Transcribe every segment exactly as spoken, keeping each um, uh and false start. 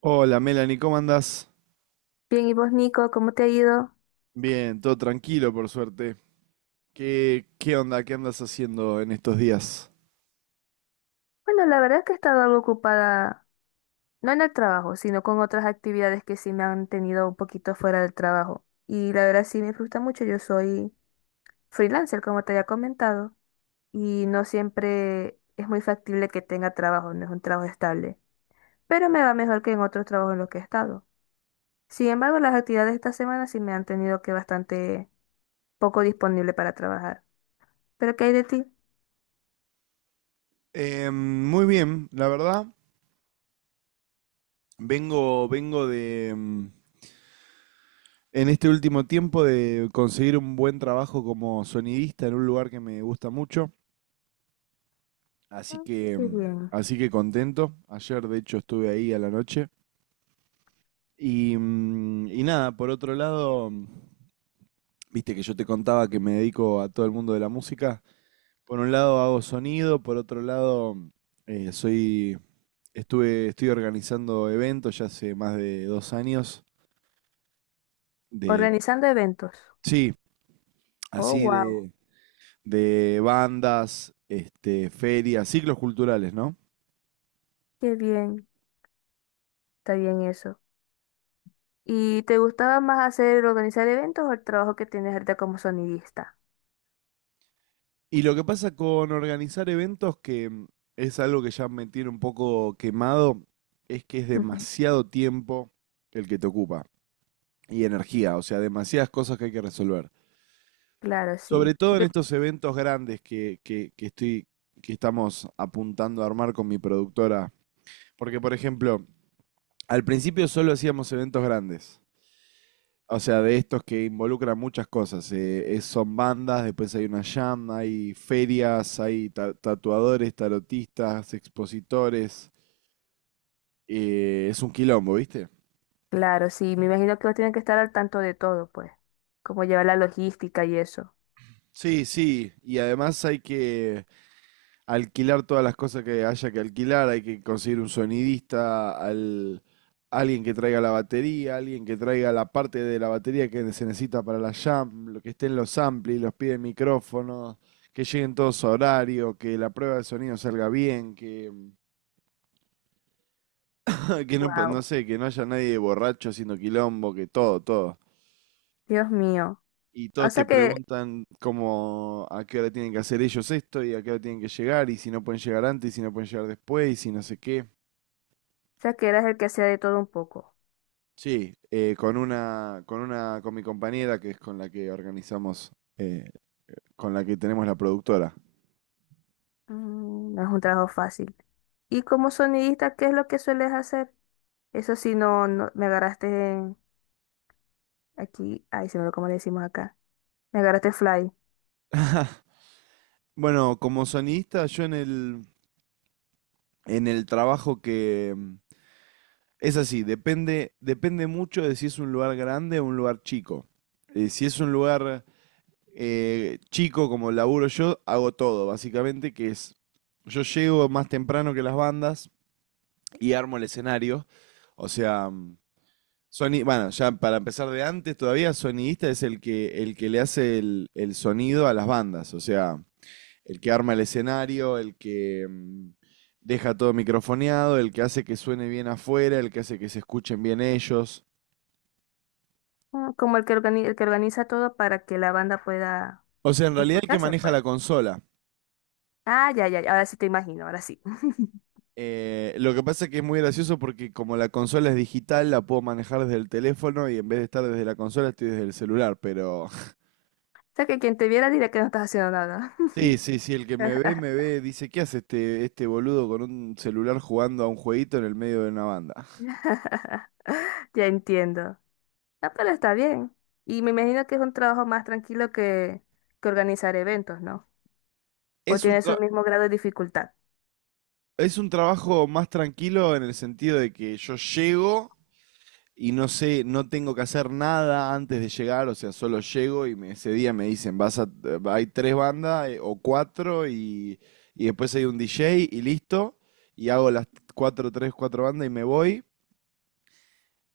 Hola Melanie, ¿cómo andás? Bien, ¿y vos, Nico, cómo te ha ido? Bien, todo tranquilo por suerte. ¿Qué, qué onda? ¿Qué andas haciendo en estos días? Bueno, la verdad es que he estado algo ocupada, no en el trabajo, sino con otras actividades que sí me han tenido un poquito fuera del trabajo. Y la verdad sí me frustra mucho, yo soy freelancer, como te había comentado, y no siempre es muy factible que tenga trabajo, no es un trabajo estable, pero me va mejor que en otros trabajos en los que he estado. Sin embargo, las actividades de esta semana sí me han tenido que bastante poco disponible para trabajar. ¿Pero qué hay de ti? Em, muy bien, la verdad. Vengo, vengo de, em, en este último tiempo de conseguir un buen trabajo como sonidista en un lugar que me gusta mucho. Así Mm. que, Qué em, bien. así que contento. Ayer, de hecho, estuve ahí a la noche. Y, mm, y nada, por otro lado, viste que yo te contaba que me dedico a todo el mundo de la música. Por un lado hago sonido, por otro lado eh, soy, estuve, estoy organizando eventos ya hace más de dos años de, Organizando eventos. sí, Oh, así wow. de, de bandas, este, ferias, ciclos culturales, ¿no? Qué bien, está bien eso. ¿Y te gustaba más hacer organizar eventos o el trabajo que tienes ahorita como sonidista? Y lo que pasa con organizar eventos, que mm, es algo que ya me tiene un poco quemado, es que es Ujú. demasiado tiempo el que te ocupa y energía, o sea, demasiadas cosas que hay que resolver. Claro, sí. Sobre todo en Porque, estos eventos grandes que, que, que estoy, que estamos apuntando a armar con mi productora. Porque, por ejemplo, al principio solo hacíamos eventos grandes. O sea, de estos que involucran muchas cosas. eh, es- son bandas, después hay una jam, hay ferias, hay ta- tatuadores, tarotistas, expositores. Eh, es un quilombo, ¿viste? claro, sí. Me imagino que vos tienen que estar al tanto de todo, pues. Como llevar la logística y eso. Sí, sí. Y además hay que alquilar todas las cosas que haya que alquilar, hay que conseguir un sonidista, al, alguien que traiga la batería, alguien que traiga la parte de la batería que se necesita para la jam, lo que estén los amplis, los pies de micrófono, que lleguen todos a horario, que la prueba de sonido salga bien, que, que no, Wow. no sé, que no haya nadie borracho haciendo quilombo, que todo, todo. Dios mío. Y O todos te sea que, preguntan cómo, a qué hora tienen que hacer ellos esto y a qué hora tienen que llegar y si no pueden llegar antes y si no pueden llegar después y si no sé qué. o sea que eras el que hacía de todo un poco. Sí, eh, con una, con una, con mi compañera que es con la que organizamos, eh, con la que tenemos la productora. Mm, no es un trabajo fácil. Y como sonidista, ¿qué es lo que sueles hacer? Eso sí, no, no me agarraste en- aquí. Ay, se me olvidó cómo le decimos acá. Me agarraste fly. Bueno, como sonidista, yo en el, en el trabajo que mm, es así, depende, depende mucho de si es un lugar grande o un lugar chico. Eh, si es un lugar eh, chico como laburo yo, hago todo, básicamente, que es, yo llego más temprano que las bandas y armo el escenario. O sea, mm, Sony, bueno, ya para empezar de antes todavía, sonidista es el que, el que le hace el, el sonido a las bandas, o sea, el que arma el escenario, el que mm, deja todo microfoneado, el que hace que suene bien afuera, el que hace que se escuchen bien ellos. Ah, como el que organiza, el que organiza todo para que la banda pueda O sea, en realidad el que escucharse, maneja pues. la consola. Ah, ya, ya, ya, ahora sí te imagino, ahora sí. Eh, lo que pasa es que es muy gracioso porque como la consola es digital, la puedo manejar desde el teléfono y en vez de estar desde la consola estoy desde el celular, pero... O sea que quien te viera diría que no estás haciendo nada. Sí, sí, sí, el que me ve, me ve, dice, ¿qué hace este, este boludo con un celular jugando a un jueguito en el medio de una banda? Ya entiendo. Ah, pero está bien. Y me imagino que es un trabajo más tranquilo que, que organizar eventos, ¿no? O Es un, tiene su tra- mismo grado de dificultad. es un trabajo más tranquilo en el sentido de que yo llego y no sé, no tengo que hacer nada antes de llegar, o sea, solo llego y me- ese día me dicen, vas a, hay tres bandas eh, o cuatro y, y después hay un D J y listo, y hago las cuatro, tres, cuatro bandas y me voy.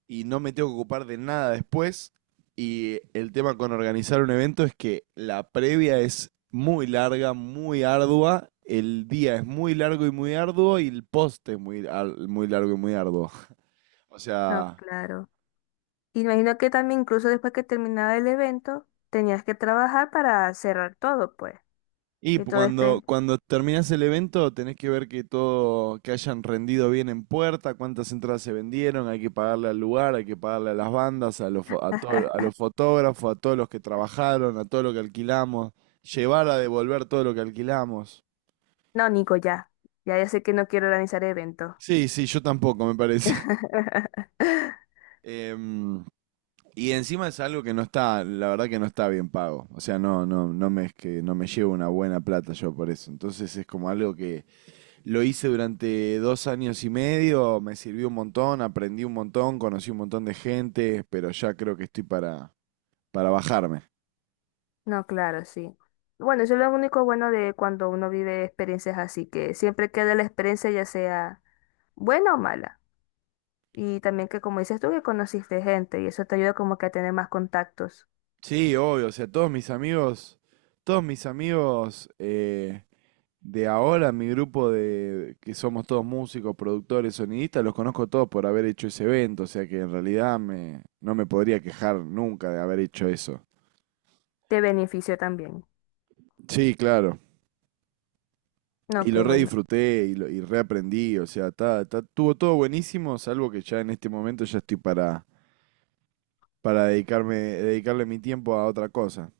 Y no me tengo que ocupar de nada después. Y el tema con organizar un evento es que la previa es muy larga, muy ardua, el día es muy largo y muy arduo y el post es muy, ar- muy largo y muy arduo. O Ah, sea, claro. Y me imagino que también incluso después que terminaba el evento, tenías que trabajar para cerrar todo, pues. y Que todo cuando, esté. cuando terminás el evento tenés que ver que todo, que hayan rendido bien en puerta, cuántas entradas se vendieron, hay que pagarle al lugar, hay que pagarle a las bandas, a los, fo- a todo- a los fotógrafos, a todos los que trabajaron, a todo lo que alquilamos, llevar a devolver todo lo que alquilamos. No, Nico, ya. Ya, ya sé que no quiero organizar eventos. Sí, sí, yo tampoco, me parece. Em, y encima es algo que no está, la verdad que no está bien pago. O sea, no, no, no me es que no me llevo una buena plata yo por eso. Entonces es como algo que lo hice durante dos años y medio, me sirvió un montón, aprendí un montón, conocí un montón de gente, pero ya creo que estoy para, para bajarme. No, claro, sí. Bueno, eso es lo único bueno de cuando uno vive experiencias así, que siempre queda la experiencia ya sea buena o mala. Y también que como dices tú, que conociste gente y eso te ayuda como que a tener más contactos. Sí, obvio, o sea, todos mis amigos, todos mis amigos eh, de ahora, mi grupo de que somos todos músicos, productores, sonidistas, los conozco todos por haber hecho ese evento, o sea que en realidad me, no me podría quejar nunca de haber hecho eso. Te beneficio también. Sí, claro. No, Y qué lo bueno. redisfruté y, lo- y reaprendí, o sea, está, está- estuvo todo buenísimo, salvo que ya en este momento ya estoy para, para dedicarme, dedicarle mi tiempo a otra cosa.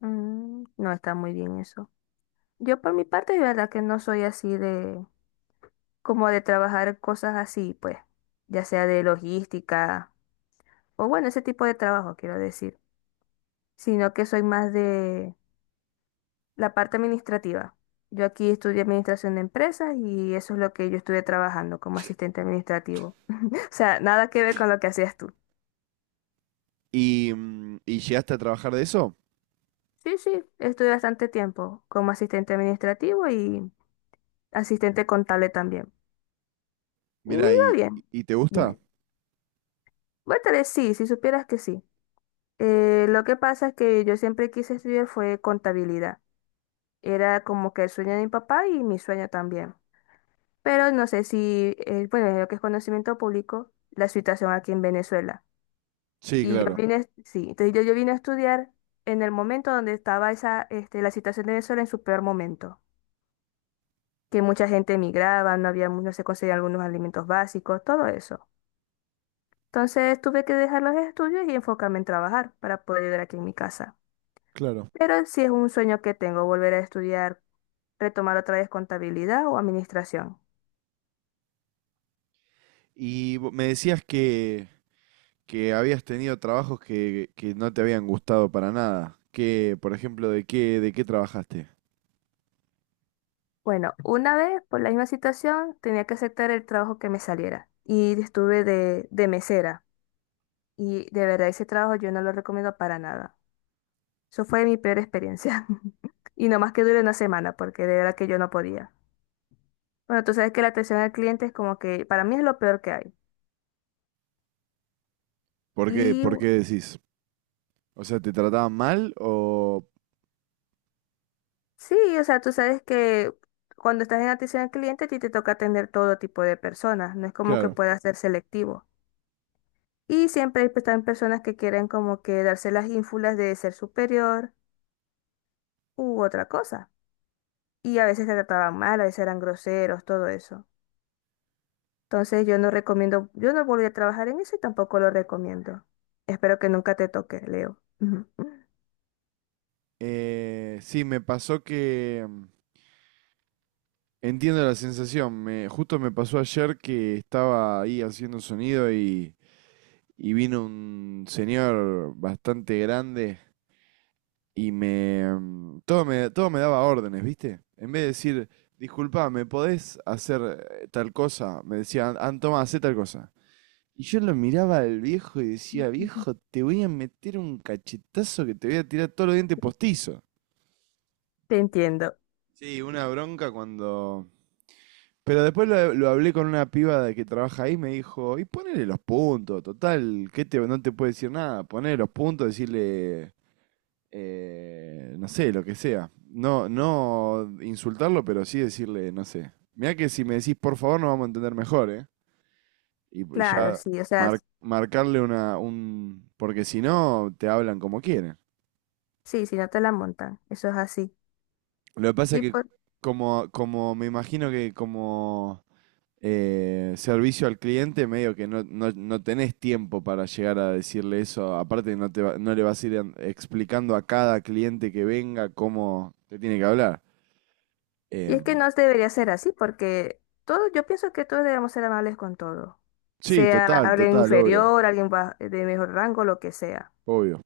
Mm, no está muy bien eso. Yo por mi parte, de verdad que no soy así de como de trabajar cosas así, pues, ya sea de logística, o bueno, ese tipo de trabajo, quiero decir, sino que soy más de la parte administrativa. Yo aquí estudié administración de empresas y eso es lo que yo estuve trabajando como asistente administrativo. O sea, nada que ver con lo que hacías tú. ¿Y, mm, y llegaste a trabajar de eso? Sí, sí, estuve bastante tiempo como asistente administrativo y asistente contable también. Y me Mira, iba ¿y, bien, y te gusta? dime. Bueno, tal vez sí, si supieras que sí. Eh, lo que pasa es que yo siempre quise estudiar fue contabilidad. Era como que el sueño de mi papá y mi sueño también. Pero no sé si, eh, bueno, en lo que es conocimiento público, la situación aquí en Venezuela. Sí, Y yo claro, vine, sí, entonces yo, yo vine a estudiar en el momento donde estaba esa, este, la situación de Venezuela en su peor momento, que mucha gente emigraba, no había, mu- no se conseguían algunos alimentos básicos, todo eso. Entonces tuve que dejar los estudios y enfocarme en trabajar para poder ayudar aquí en mi casa. claro. Pero sí es un sueño que tengo, volver a estudiar, retomar otra vez contabilidad o administración. Y vo- me decías que, que habías tenido trabajos que, que no te habían gustado para nada. Que, por ejemplo, ¿de qué, ¿de qué trabajaste? Bueno, una vez, por la misma situación, tenía que aceptar el trabajo que me saliera y estuve de, de mesera. Y de verdad, ese trabajo yo no lo recomiendo para nada. Eso fue mi peor experiencia. Y nomás que dure una semana, porque de verdad que yo no podía. Bueno, tú sabes que la atención al cliente es como que para mí es lo peor que hay. ¿Por qué, Y ¿por qué decís? O sea, ¿te trataban mal o...? sí, o sea, tú sabes que cuando estás en atención al cliente, a ti te toca atender todo tipo de personas. No es como que Claro. puedas ser selectivo. Y siempre hay, pues, están personas que quieren como que darse las ínfulas de ser superior u otra cosa. Y a veces te trataban mal, a veces eran groseros, todo eso. Entonces yo no recomiendo, yo no volví a trabajar en eso y tampoco lo recomiendo. Espero que nunca te toque, Leo. Ujú. Eh, sí, me pasó que mm, entiendo la sensación. Me, justo me pasó ayer que estaba ahí haciendo sonido y, y vino un señor bastante grande y me, mm, todo me, todo me daba órdenes, ¿viste? En vez de decir, disculpa, ¿me podés hacer eh, tal cosa? Me decía, "An- toma, hacé tal cosa". Y yo lo miraba al viejo y decía, viejo, te voy a meter un cachetazo que te voy a tirar todos los dientes postizos. Te entiendo. Sí, una bronca cuando pero después lo, lo hablé con una piba de que trabaja ahí, me dijo, y ponele los puntos, total, que te, no te puede decir nada, ponele los puntos, decirle, eh, no sé, lo que sea. No, no insultarlo, pero sí decirle, no sé. Mirá que si me decís por favor nos vamos a entender mejor, ¿eh? Y, y Claro, ya sí, o sea, mar- marcarle una, un... Porque si no, te hablan como quieren. sí, si no te la montan, eso es así. Lo que pasa es Y, que por, como, como me imagino que como... eh, servicio al cliente, medio que no, no, no tenés tiempo para llegar a decirle eso. Aparte, no, te va- no le vas a ir an- explicando a cada cliente que venga cómo te tiene que hablar. y es que Em, no debería ser así, porque todo, yo pienso que todos debemos ser amables con todo. sí, Sea total, alguien total, obvio, inferior, alguien ba- de mejor rango, lo que sea. obvio.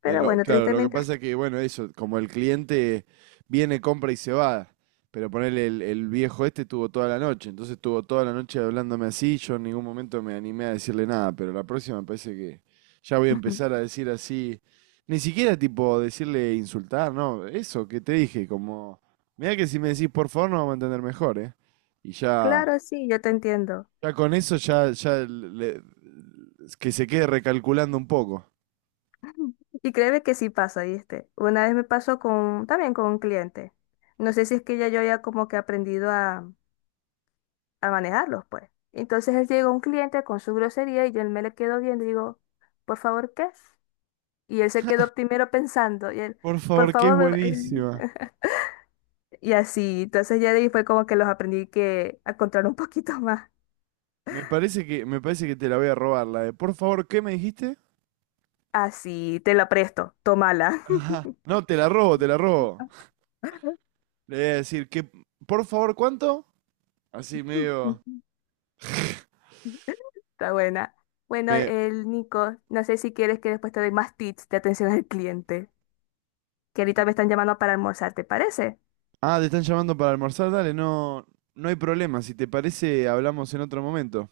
Pero Pero bueno, claro, lo que tristemente, pasa que, bueno, eso, como el cliente viene, compra y se va, pero ponele, el, el viejo este tuvo toda la noche, entonces tuvo toda la noche hablándome así, yo en ningún momento me animé a decirle nada, pero la próxima me parece que ya voy a empezar a decir así, ni siquiera tipo decirle insultar, no, eso que te dije, como, mira que si me decís por favor no vamos a entender mejor, ¿eh? Y ya, claro, sí, yo te entiendo. ya con eso ya, ya le- que se quede recalculando un poco. Y créeme que sí pasa, ¿viste? Una vez me pasó con, también con un cliente. No sé si es que ya yo había como que aprendido a, a manejarlos, pues. Entonces él llegó un cliente con su grosería y yo me le quedo viendo y digo, por favor, ¿qué es? Y él se quedó primero pensando y él, Por por favor, que es favor, me... va-". buenísima. Y así. Entonces ya de ahí fue como que los aprendí que a controlar un poquito más. Me parece que, me parece que te la voy a robar, la de, por favor, ¿qué me dijiste? Así, te la presto, tómala. Ajá. No, te la robo, te la robo. Le voy a decir que, por favor, ¿cuánto? Así medio, Está buena. Bueno, me, el Nico, no sé si quieres que después te doy más tips de atención al cliente, que ahorita me están llamando para almorzar, ¿te parece? ah, te están llamando para almorzar, dale, no, no hay problema, si te parece, hablamos en otro momento.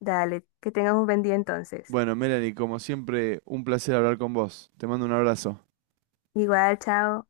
Dale, que tengas un buen día entonces. Bueno, Melanie, como siempre, un placer hablar con vos. Te mando un abrazo. Igual, chao.